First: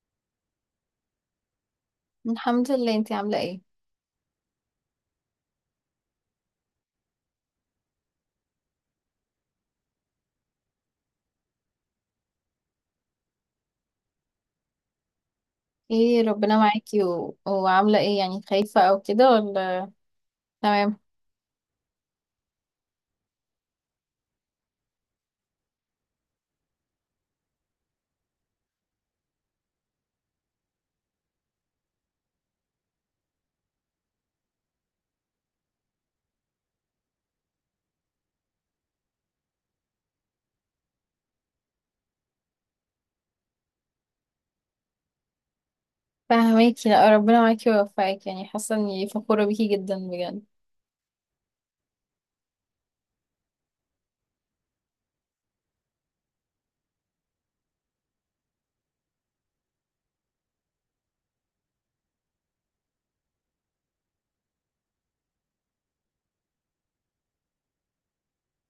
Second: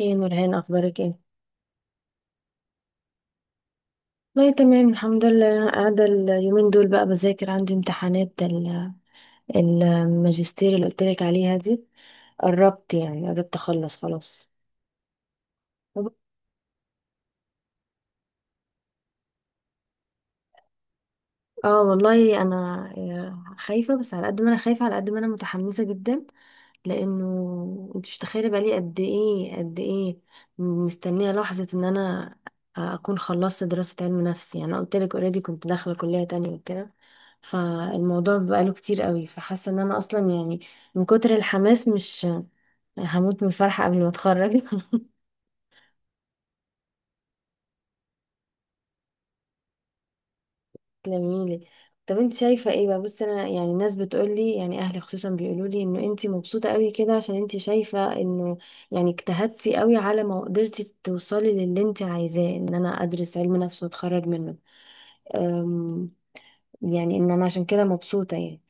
ايه يا نورهان، اخبارك ايه؟ الحمد لله. انتي عاملة ايه؟ والله تمام الحمد لله. أنا قاعده اليومين دول بقى بذاكر، عندي امتحانات الماجستير اللي قلت لك عليها دي. قربت، يعني قربت اخلص خلاص. ايه، ربنا معاكي. و... وعاملة ايه يعني، خايفة او كده ولا تمام؟ اه والله انا، خايفه، بس على قد ما انا خايفه على قد ما انا متحمسه جدا، لانه انت مش متخيله بقالي قد ايه قد ايه مستنيه لحظه ان انا اكون خلصت دراسه علم نفس. يعني انا قلت لك اوريدي كنت داخله كليه تانية وكده، فالموضوع بقاله كتير قوي، فحاسه ان انا اصلا يعني من كتر الحماس مش هموت من الفرحه قبل ما اتخرج. فهماكي. لا، ربنا معاكي ويوفقك. يعني حاسة اني فخورة بيكي جدا بجد. تلميلي. طب انت شايفة ايه بقى؟ بصي، انا يعني الناس بتقولي، يعني اهلي خصوصا بيقولولي، انه انت مبسوطة قوي كده عشان انت شايفة انه يعني اجتهدتي قوي على ما قدرتي توصلي للي انت عايزاه، ان انا ادرس علم نفس واتخرج منه. أم، يعني ان انا عشان كده مبسوطة يعني.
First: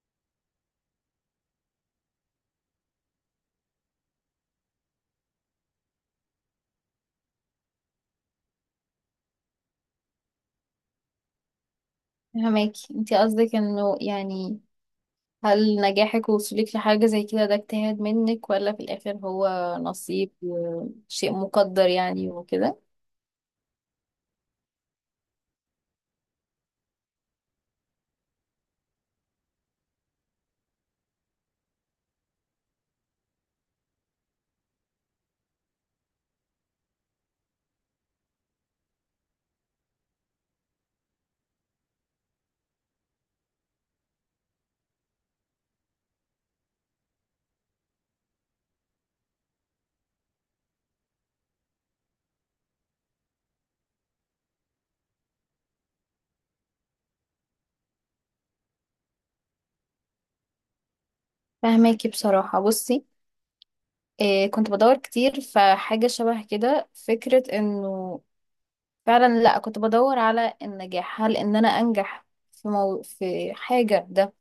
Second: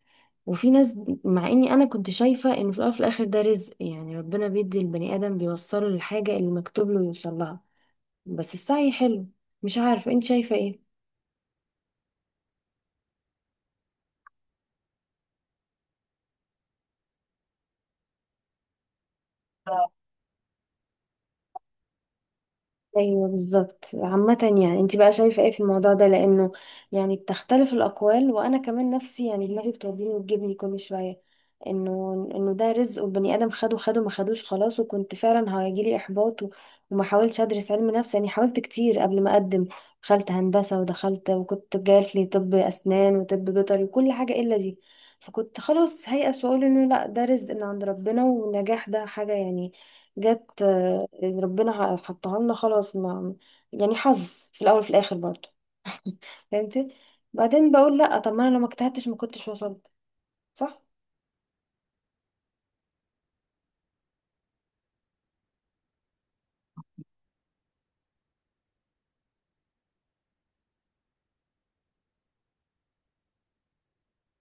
وفي ناس، مع اني انا كنت شايفة انه في الأول وفي الاخر ده رزق، يعني ربنا بيدي البني ادم بيوصله للحاجة اللي مكتوب له يوصل لها، بس السعي حلو. مش عارفة انت شايفة ايه. فهماكي. انتي قصدك انه يعني، هل نجاحك ووصولك لحاجة زي كده ده اجتهاد منك ولا في الاخر هو نصيب وشيء مقدر يعني وكده؟ ايوه بالظبط. عامة، يعني انت بقى شايفة ايه في الموضوع ده؟ لانه يعني بتختلف الاقوال، وانا كمان نفسي، يعني دماغي بتوديني وتجيبني كل شوية، انه انه ده رزق والبني ادم خده خده ما خدوش خلاص، وكنت فعلا هيجيلي احباط وما حاولتش ادرس علم نفس. يعني حاولت كتير قبل ما اقدم، دخلت هندسة ودخلت، وكنت جات لي طب اسنان وطب بيطري وكل حاجة الا دي. فكنت خلاص هيأس واقول انه لا، ده رزق من عند ربنا والنجاح ده حاجة يعني جت، ربنا حطها لنا خلاص، ما يعني حظ في الاول وفي الاخر برضه، فهمتي. بعدين بقول لا، طب ما انا لو ما اجتهدتش ما كنتش وصلت، صح. فهماكي بصراحة. بصي، إيه، كنت بدور كتير فحاجة شبه كده، فكرة انه فعلا، لا، كنت بدور على النجاح، هل ان انا انجح في حاجة ده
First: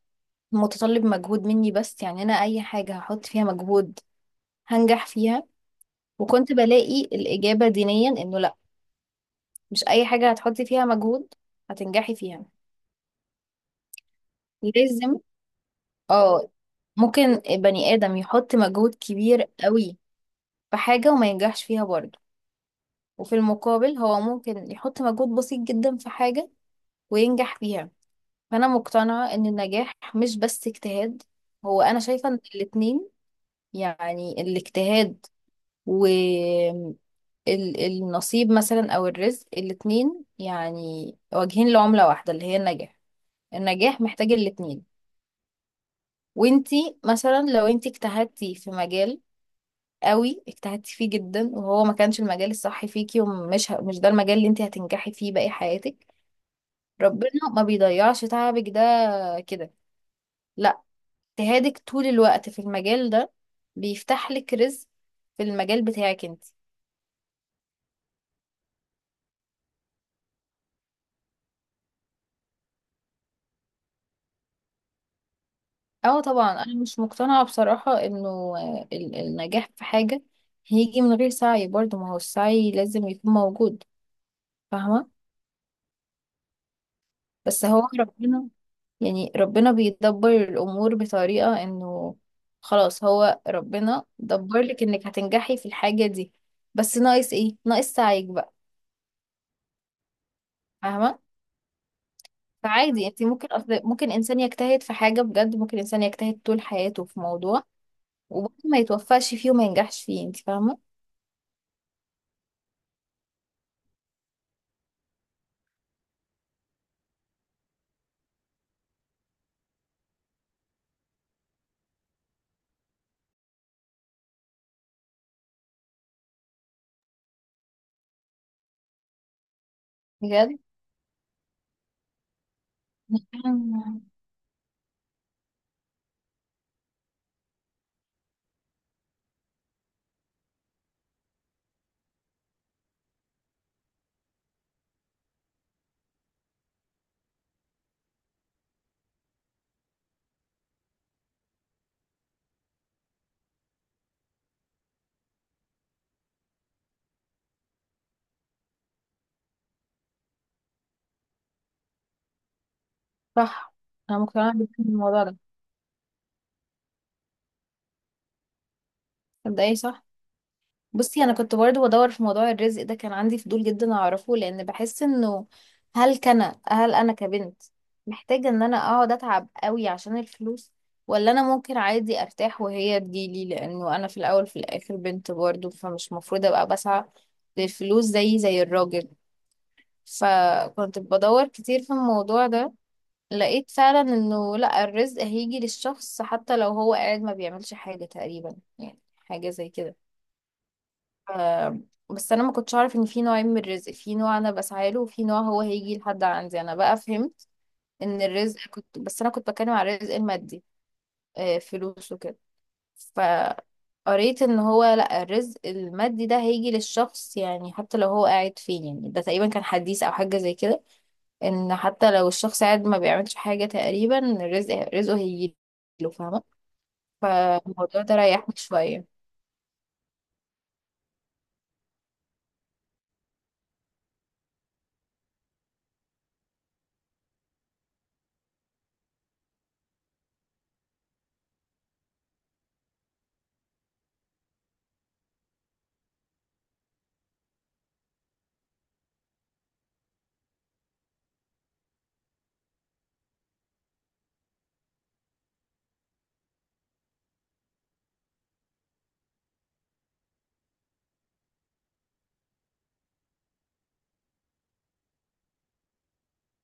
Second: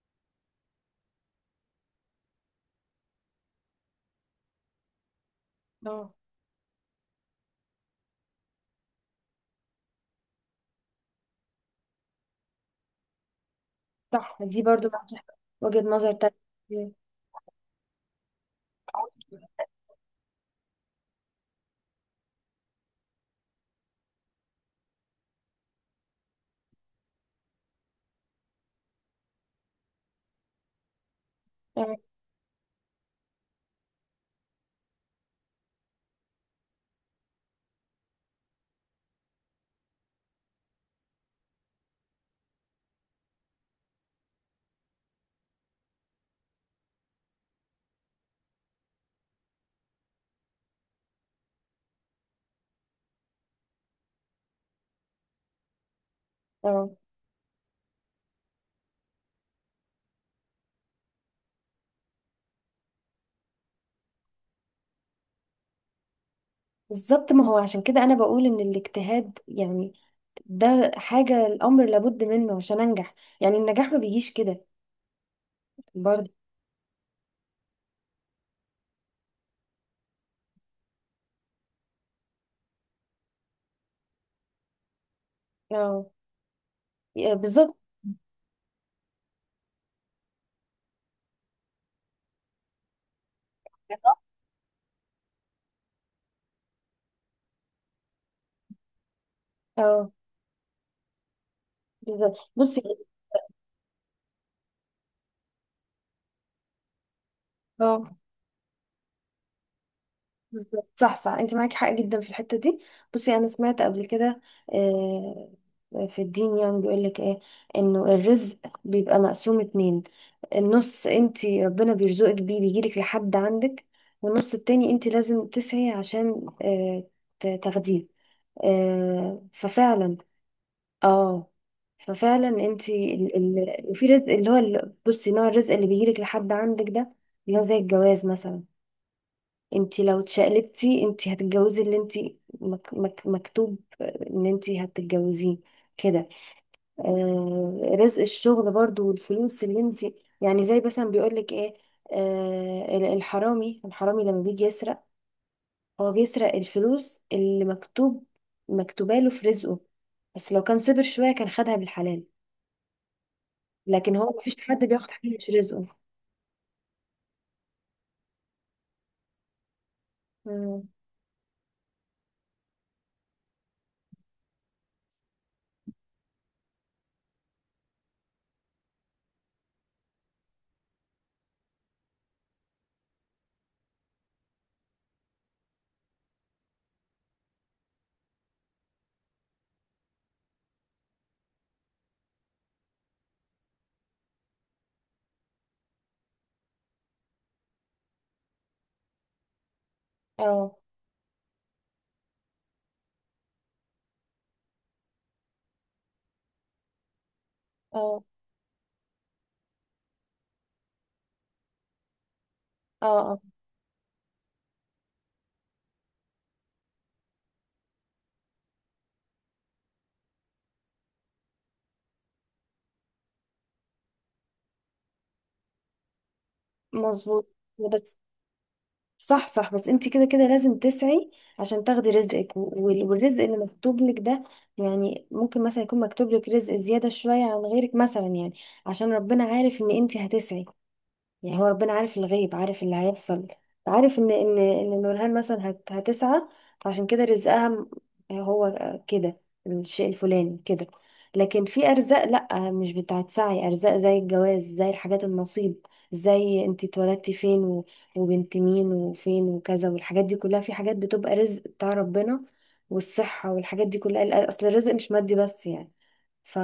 متطلب مجهود مني، بس يعني انا اي حاجة هحط فيها مجهود هنجح فيها؟ اه وكنت بلاقي الإجابة دينيا انه لا، مش اي حاجة هتحطي فيها مجهود هتنجحي فيها، صح، دي برضه معاكي لازم. حق. وجهة نظر اه، تانية. ممكن بني آدم يحط مجهود كبير قوي في حاجة وما ينجحش فيها برضه، وفي المقابل هو ممكن يحط مجهود بسيط جدا في حاجة وينجح فيها. فانا مقتنعة ان النجاح مش بس اجتهاد، هو اه. انا شايفة ان الاتنين، يعني الاجتهاد والنصيب مثلا او الرزق، الاتنين يعني واجهين لعملة واحدة اللي هي النجاح. النجاح محتاج الاتنين. وانتي مثلا لو انتي اجتهدتي في مجال قوي، اجتهدتي فيه جدا وهو ما كانش المجال الصح فيكي، ومش ه- مش ده المجال اللي انتي هتنجحي فيه باقي حياتك، آه. ربنا ما بيضيعش تعبك ده كده. لا، اجتهادك طول الوقت في المجال ده بيفتح لك رزق في المجال بتاعك انت. بالظبط، ما هو عشان كده انا بقول ان الاجتهاد يعني ده حاجة الامر لابد منه عشان انجح، يعني النجاح ما بيجيش كده اه برضه. طبعا، انا مش مقتنعة بصراحة انه النجاح في حاجة هيجي من غير سعي برضه، ما هو السعي لازم يكون موجود، فاهمة؟ اه بس بالظبط. هو ربنا، يعني ربنا بيدبر الامور بطريقة انه خلاص هو ربنا دبر لك انك هتنجحي في الحاجة دي، بس ناقص ايه؟ ناقص سعيك بقى، اه فاهمة؟ بالظبط. بصي، فعادي، انت ممكن، أصل ممكن انسان يجتهد في حاجة بجد، ممكن انسان يجتهد طول حياته في موضوع اه وبرضه ما يتوفقش فيه وما ينجحش فيه، انت فاهمة؟ بالظبط، صح صح، انت معاكي حق جدا في الحته دي. بصي انا سمعت قبل كده، آه، في الدين يعني بيقول لك ايه، انه الرزق بيبقى مقسوم اتنين. النص انت ربنا بيرزقك بيه بيجيلك لحد عندك، والنص التاني انت لازم تسعي عشان، تاخديه. ففعلا. بجد. اه ففعلا انت، أنا- في رزق اللي هو بصي، نوع الرزق اللي بيجيلك لحد عندك ده اللي هو زي الجواز مثلا، انت لو اتشقلبتي انت هتتجوزي اللي انت مك مكتوب ان انت هتتجوزيه كده. آه، رزق الشغل برضو، والفلوس اللي انت يعني زي مثلا بيقولك ايه، الحرامي الحرامي لما بيجي يسرق، هو بيسرق الفلوس اللي مكتوباله في رزقه، بس لو كان صبر شوية كان خدها بالحلال. صح. لكن انا هو مقتنعة مفيش جدا حد بياخد بالموضوع حاجة ده مش رزقه. مبدئيا، صح. مم. بصي، انا كنت برضو بدور في موضوع الرزق ده، كان عندي فضول جدا اعرفه لان بحس انه، هل كان هل انا كبنت محتاجة ان انا اقعد اتعب قوي عشان الفلوس، ولا انا ممكن عادي ارتاح وهي تجيلي، لانه انا في الاول في الاخر بنت برضو، فمش مفروض ابقى بسعى للفلوس زي الراجل. فكنت بدور كتير في الموضوع ده، لقيت فعلا انه لا، الرزق هيجي للشخص حتى لو هو قاعد ما بيعملش حاجة تقريبا، يعني حاجة زي كده. اه آه، بس انا ما كنتش اعرف ان في نوعين من الرزق، في نوع انا بسعى له وفي نوع هو هيجي لحد عندي. انا بقى فهمت ان اه الرزق، كنت بس انا كنت بتكلم على الرزق المادي، فلوس وكده. اه اه، فقريت ان هو لا، الرزق المادي ده هيجي للشخص يعني حتى لو هو قاعد فين، يعني ده تقريبا كان حديث او حاجة زي كده، ان حتى لو الشخص قاعد ما بيعملش حاجة تقريبا، رزقه هيجي له، فاهمة؟ مظبوط. فالموضوع بس ده ريحني شوية. صح صح، بس انت كده كده لازم تسعي عشان تاخدي رزقك، والرزق اللي مكتوب لك ده، يعني ممكن مثلا يكون مكتوب لك رزق زيادة شوية عن غيرك مثلا، يعني عشان ربنا عارف ان انت هتسعي. يعني هو ربنا عارف الغيب، عارف اللي هيحصل، عارف ان نورهان مثلا هتسعى، عشان كده رزقها هو كده، الشيء الفلاني كده. لكن في ارزاق لا، مش بتاعت سعي، ارزاق زي الجواز، زي الحاجات النصيب، زي انت اتولدتي فين، وبنت مين وفين وكذا، والحاجات دي كلها، في حاجات بتبقى رزق بتاع ربنا. والصحة والحاجات دي كلها، اصل الرزق مش مادي بس يعني. ف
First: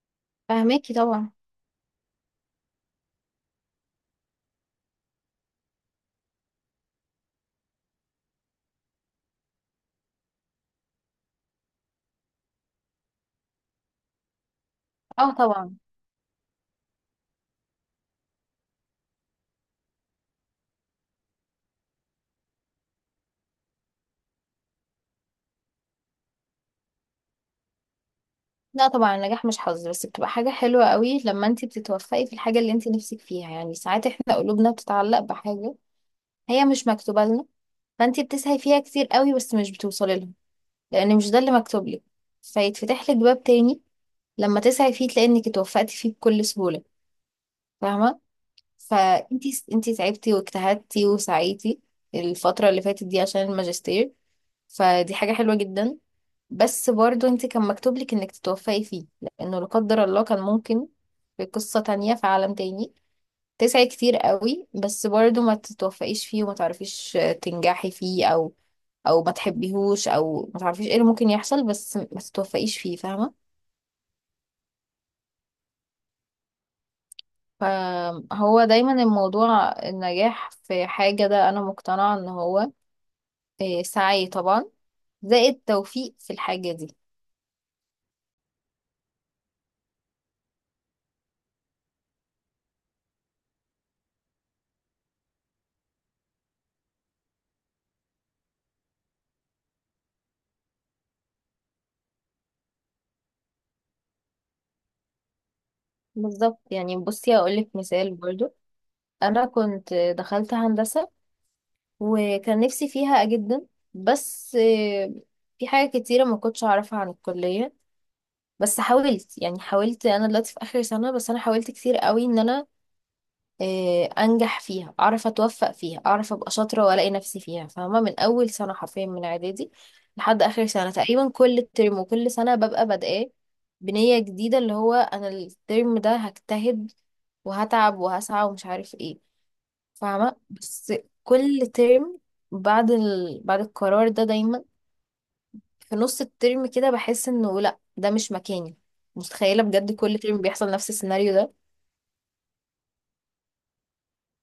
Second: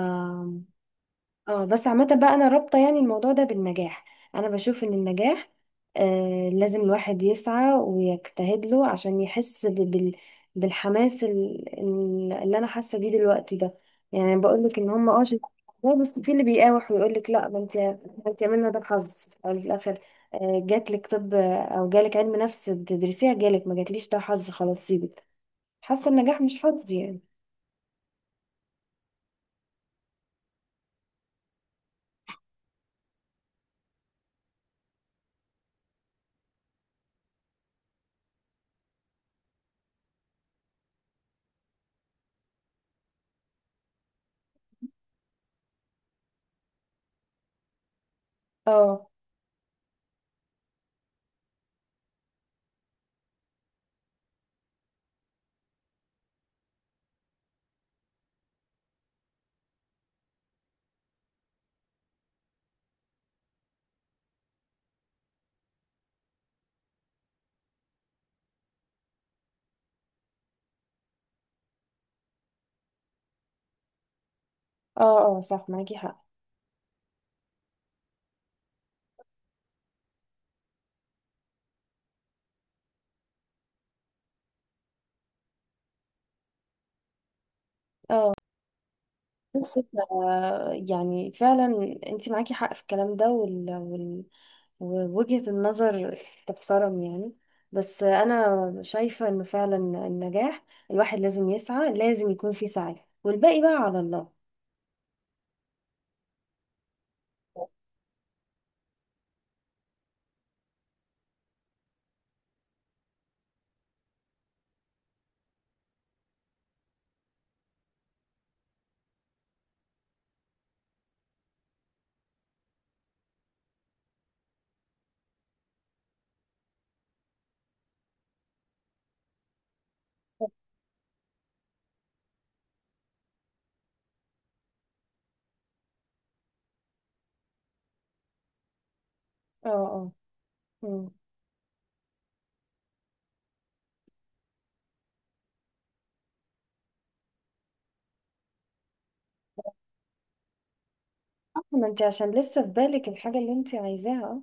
فاهماكي طبعا. اه. بس عامة بقى، انا رابطة يعني الموضوع ده بالنجاح، انا بشوف ان النجاح لازم الواحد يسعى ويجتهد له عشان يحس بالحماس اللي انا حاسة بيه دلوقتي ده، يعني بقول لك ان هم اه شايفين طبعا. الموضوع. بس في اللي بيقاوح ويقول لك لا، ما انت عملنا ده حظ، يعني في الاخر، جات لك طب او جالك علم نفس تدرسيها، جالك، ما جاتليش، ده حظ خلاص سيبك. حاسة النجاح مش حظ يعني. لا طبعا، النجاح مش حظ، بس بتبقى حاجة حلوة قوي لما انت بتتوفقي في الحاجة اللي انت نفسك فيها. يعني ساعات احنا قلوبنا بتتعلق بحاجة هي مش مكتوبة لنا، فانت بتسعي فيها كتير قوي بس مش بتوصلي لها لان مش ده اللي مكتوب لك، فيتفتح لك باب تاني لما تسعي فيه تلاقي انك اتوفقتي فيه بكل سهولة، فاهمة؟ اه فانتي تعبتي واجتهدتي وسعيتي الفترة اللي فاتت دي عشان الماجستير، فدي حاجة حلوة جدا، بس برضو انتي كان مكتوب لك انك تتوفقي فيه، لانه لا قدر الله كان ممكن في قصة تانية في عالم تاني تسعي كتير قوي بس برضو ما تتوفقيش فيه وما تعرفيش تنجحي فيه، او ما تحبيهوش او ما تعرفيش ايه اللي ممكن يحصل، بس ما تتوفقيش فيه، فاهمة؟ اه اه صح معاكي حق. فهو دايما الموضوع، النجاح في حاجة ده انا مقتنعة ان هو سعي طبعا زائد توفيق في الحاجة دي. اه، بس يعني فعلا انت معاكي حق في الكلام ده، ووجهة النظر تحترم يعني. بس انا شايفة انه فعلا النجاح الواحد لازم يسعى، لازم يكون في سعي والباقي بقى على الله. بالظبط. يعني بصي، أقولك مثال برضو. أنا كنت دخلت هندسة وكان نفسي فيها جدا، بس في حاجة كتيرة ما كنتش أعرفها عن الكلية. بس حاولت، يعني حاولت، أنا دلوقتي في آخر سنة، بس أنا حاولت كتير قوي إن أنا انجح فيها، اعرف اتوفق فيها، اعرف ابقى شاطره والاقي نفسي فيها، فاهمه؟ من اول سنه حرفيا، من اعدادي لحد اخر سنه تقريبا، كل ترم وكل سنه ببقى بادئه بنيه جديده، اللي هو انا الترم ده هجتهد وهتعب وهسعى ومش عارف ايه، اه اه. فاهمه؟ بس مم. كل ترم بعد القرار ده دايما، في نص الترم كده بحس انه لا، ده مش مكاني، متخيله؟ بجد كل ترم بيحصل نفس السيناريو ده. آه، ما انت عشان لسه في بالك الحاجة اللي انت عايزاها.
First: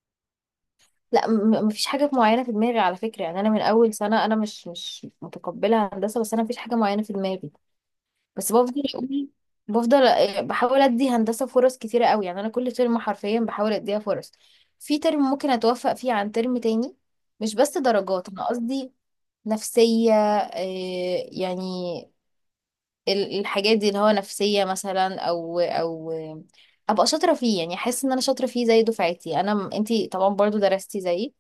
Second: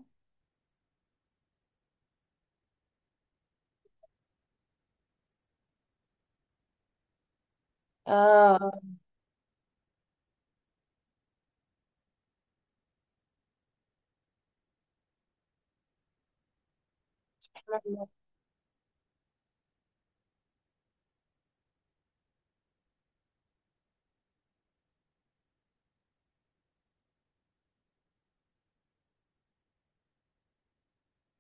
لا، مفيش حاجة معينة في دماغي على فكرة، يعني أنا من أول سنة أنا مش متقبلة هندسة، بس أنا مفيش حاجة معينة في دماغي. بس اه بفضل اه. أقول، بفضل بحاول أدي هندسة فرص كتيرة قوي، يعني أنا كل ترم حرفيا بحاول أديها فرص، في ترم ممكن أتوفق فيه عن ترم تاني. مش بس درجات أنا قصدي، نفسية، يعني الحاجات دي اللي هو نفسية مثلا، أو أبقى شاطرة فيه، يعني أحس إن أنا شاطرة فيه زي دفعتي. أنتي طبعا برضو درستي زيي،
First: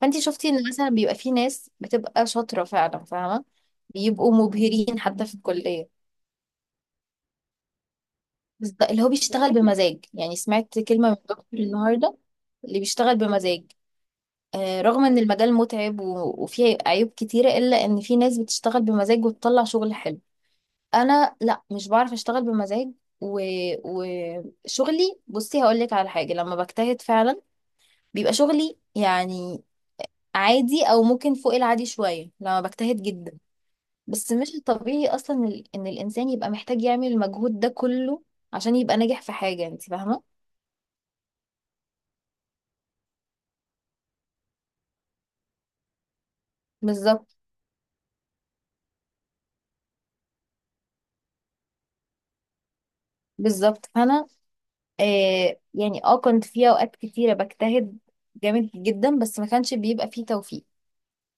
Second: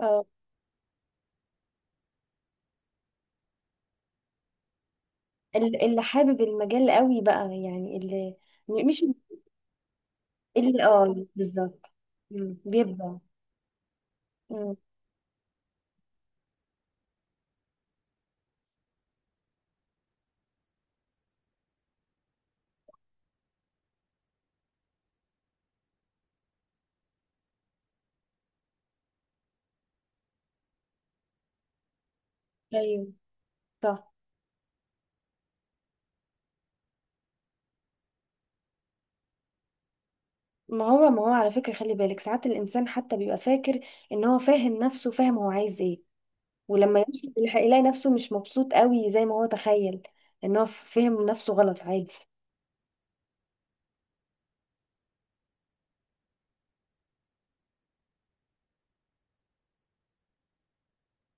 آه. فانت آه. شفتي ان مثلا بيبقى في ناس بتبقى شاطره فعلا، فاهمه؟ بيبقوا مبهرين حتى في الكليه. اللي حابب المجال قوي بقى، يعني اللي بس ده مش، اللي هو بيشتغل بمزاج، يعني سمعت اللي كلمه من اه دكتور بالظبط. النهارده، مم. اللي بيبدع. بيشتغل بمزاج مم. رغم ان المجال متعب و- وفيه عيوب كتيره، الا ان في ناس بتشتغل بمزاج وتطلع شغل حلو. انا لا، مش بعرف اشتغل بمزاج، و... وشغلي، بصي هقول لك على حاجه، لما بجتهد فعلا بيبقى شغلي يعني عادي او ممكن فوق العادي شويه لما بجتهد ايوه جدا. صح. بس مش الطبيعي اصلا ان الانسان يبقى محتاج يعمل المجهود ده كله عشان يبقى ناجح في حاجه، انت فاهمه؟ ما هو على فكرة، خلي بالك ساعات الإنسان حتى بيبقى فاكر إن هو فاهم نفسه، فاهم هو عايز إيه، ولما يمشي بالظبط. في الحقيقة يلاقي نفسه مش مبسوط قوي زي ما هو تخيل، إن هو فهم نفسه غلط، عادي. بالظبط. فانا يعني كنت في اوقات كتيره بجتهد جامد جدا بس ما كانش بيبقى فيه توفيق.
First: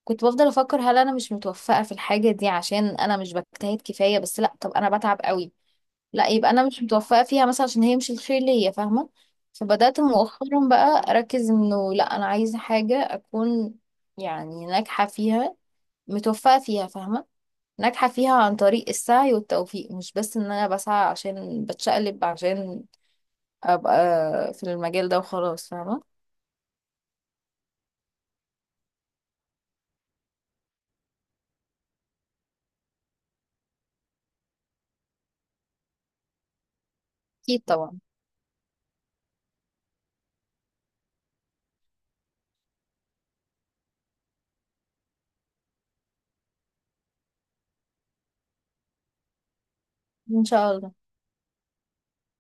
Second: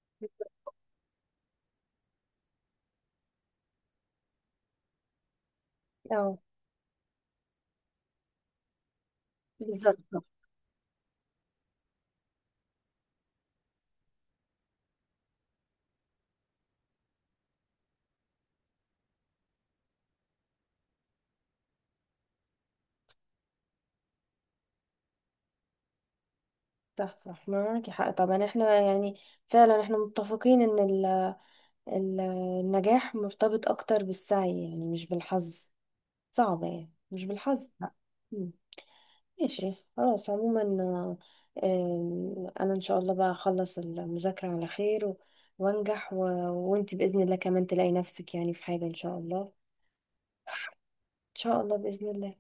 كنت بفضل افكر، هل انا مش متوفقه في الحاجه دي عشان انا مش بجتهد كفايه؟ بس لا، طب انا بتعب قوي، لا، اه يبقى انا مش متوفقه فيها مثلا عشان هي مش الخير ليا، فاهمه؟ بالظبط. فبدات صح مؤخرا بقى اركز انه لا، انا عايزه حاجه اكون يعني ناجحه فيها، متوفقة فيها، فاهمة؟ ناجحة فيها عن طريق السعي والتوفيق، مش بس ان انا بسعى عشان بتشقلب عشان ابقى في المجال ده وخلاص، فاهمة؟ صح. صح معاكي حق طبعا. احنا يعني فعلا احنا متفقين ان ال- النجاح مرتبط اكتر بالسعي يعني، مش بالحظ، صعب يعني مش اكيد بالحظ. طبعا. ماشي خلاص. عموما، انا ان شاء الله بقى اخلص المذاكرة على خير وانجح، وانت بإذن الله كمان تلاقي نفسك يعني في حاجة ان شاء الله. ان شاء الله. ان شاء الله. بإذن الله.